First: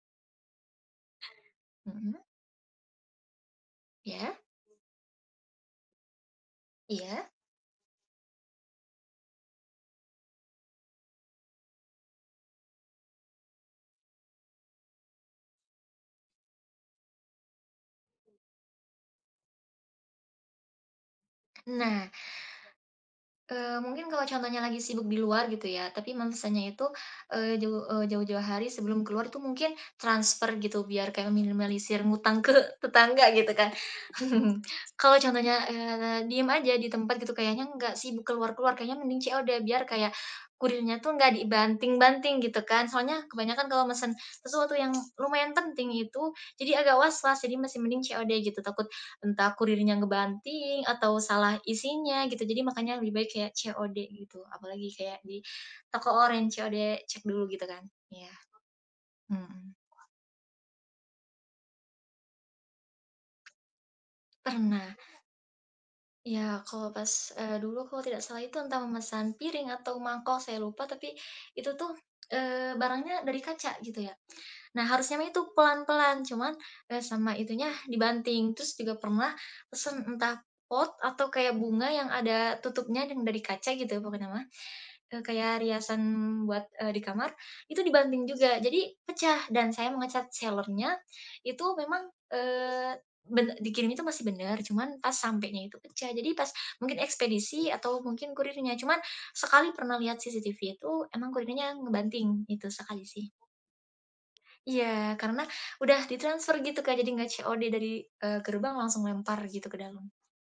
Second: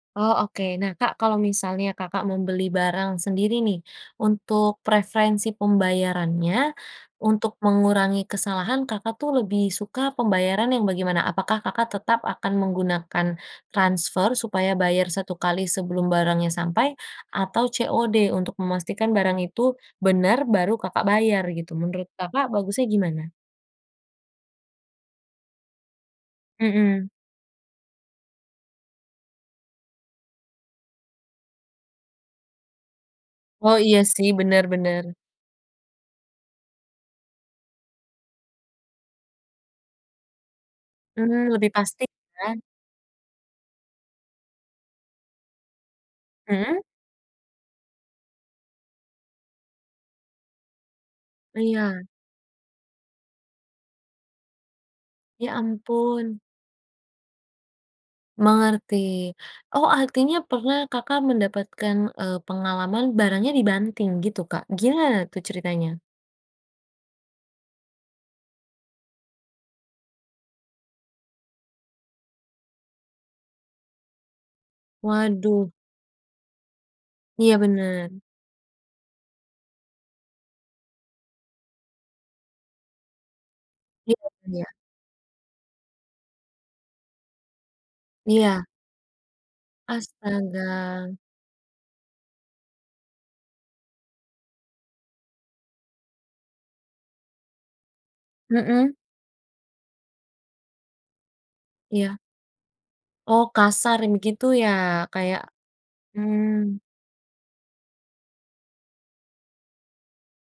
Oh oke, nah Kak, kalau misalnya Mhm. Kakak membeli barang sendiri nih, Ya. untuk preferensi pembayarannya, Iya. untuk mengurangi kesalahan, Kakak tuh lebih suka pembayaran yang bagaimana? Apakah Kakak, tetap akan menggunakan transfer supaya bayar satu kali sebelum barangnya sampai, atau COD untuk memastikan barang itu benar baru Kakak, bayar gitu Nah, menurut Kakak, bagusnya gimana? eee, mungkin kalau contohnya lagi sibuk di luar gitu ya tapi memesannya itu, Mhm. eee, jauh, eee, jauh-jauh hari sebelum keluar itu mungkin transfer gitu biar kayak meminimalisir ngutang ke tetangga gitu kan Oh iya sih, benar benar. kalau contohnya, eee, diem aja di tempat gitu kayaknya nggak sibuk keluar keluar kayaknya mending COD biar kayak, kurirnya tuh nggak Mmm, lebih pasti dibanting-banting kan. gitu kan, soalnya kebanyakan kalau mesen, sesuatu yang lumayan penting itu jadi Mhm? agak was-was, jadi masih mending COD gitu takut, entah kurirnya ngebanting atau salah Iya. isinya gitu jadi makanya lebih baik kayak COD gitu, apalagi kayak di Ya toko ampun. oranye COD cek dulu gitu kan, iya, Mengerti, mmm. oh artinya pernah Kakak, mendapatkan, eee, pengalaman barangnya dibanting gitu Kak? Pernah. Gimana tuh ceritanya? Ya kalau pas, eee, dulu kalau tidak salah itu entah memesan piring atau mangkok saya lupa tapi, itu tuh, eee, barangnya dari kaca gitu ya, nah harusnya itu Waduh. pelan-pelan, cuman, eee, sama Iya itunya benar. dibanting terus juga pernah pesen entah pot atau kayak bunga yang ada tutupnya dan dari kaca gitu Iya.. pokoknya mah, [unintelligible] eee, kayak riasan buat, eee, di kamar itu dibanting juga Iya. jadi pecah dan saya menge-chat seller-nya, Astaga. itu memang, eee, be dikirimin itu masih benar, cuman pas sampenya itu pecah jadi pas mungkin ekspedisi atau mungkin kurirnya, Mhm. cuma sekali pernah lihat CCTV itu emang kurirnya Iya. ngebanting, itu sekali sih. Oh kasar begitu ya, Iya kayak karena udah ditransfer gitu mmm. Kak, jadi nggak COD dari, eee, gerbang langsung lempar gitu ke dalam.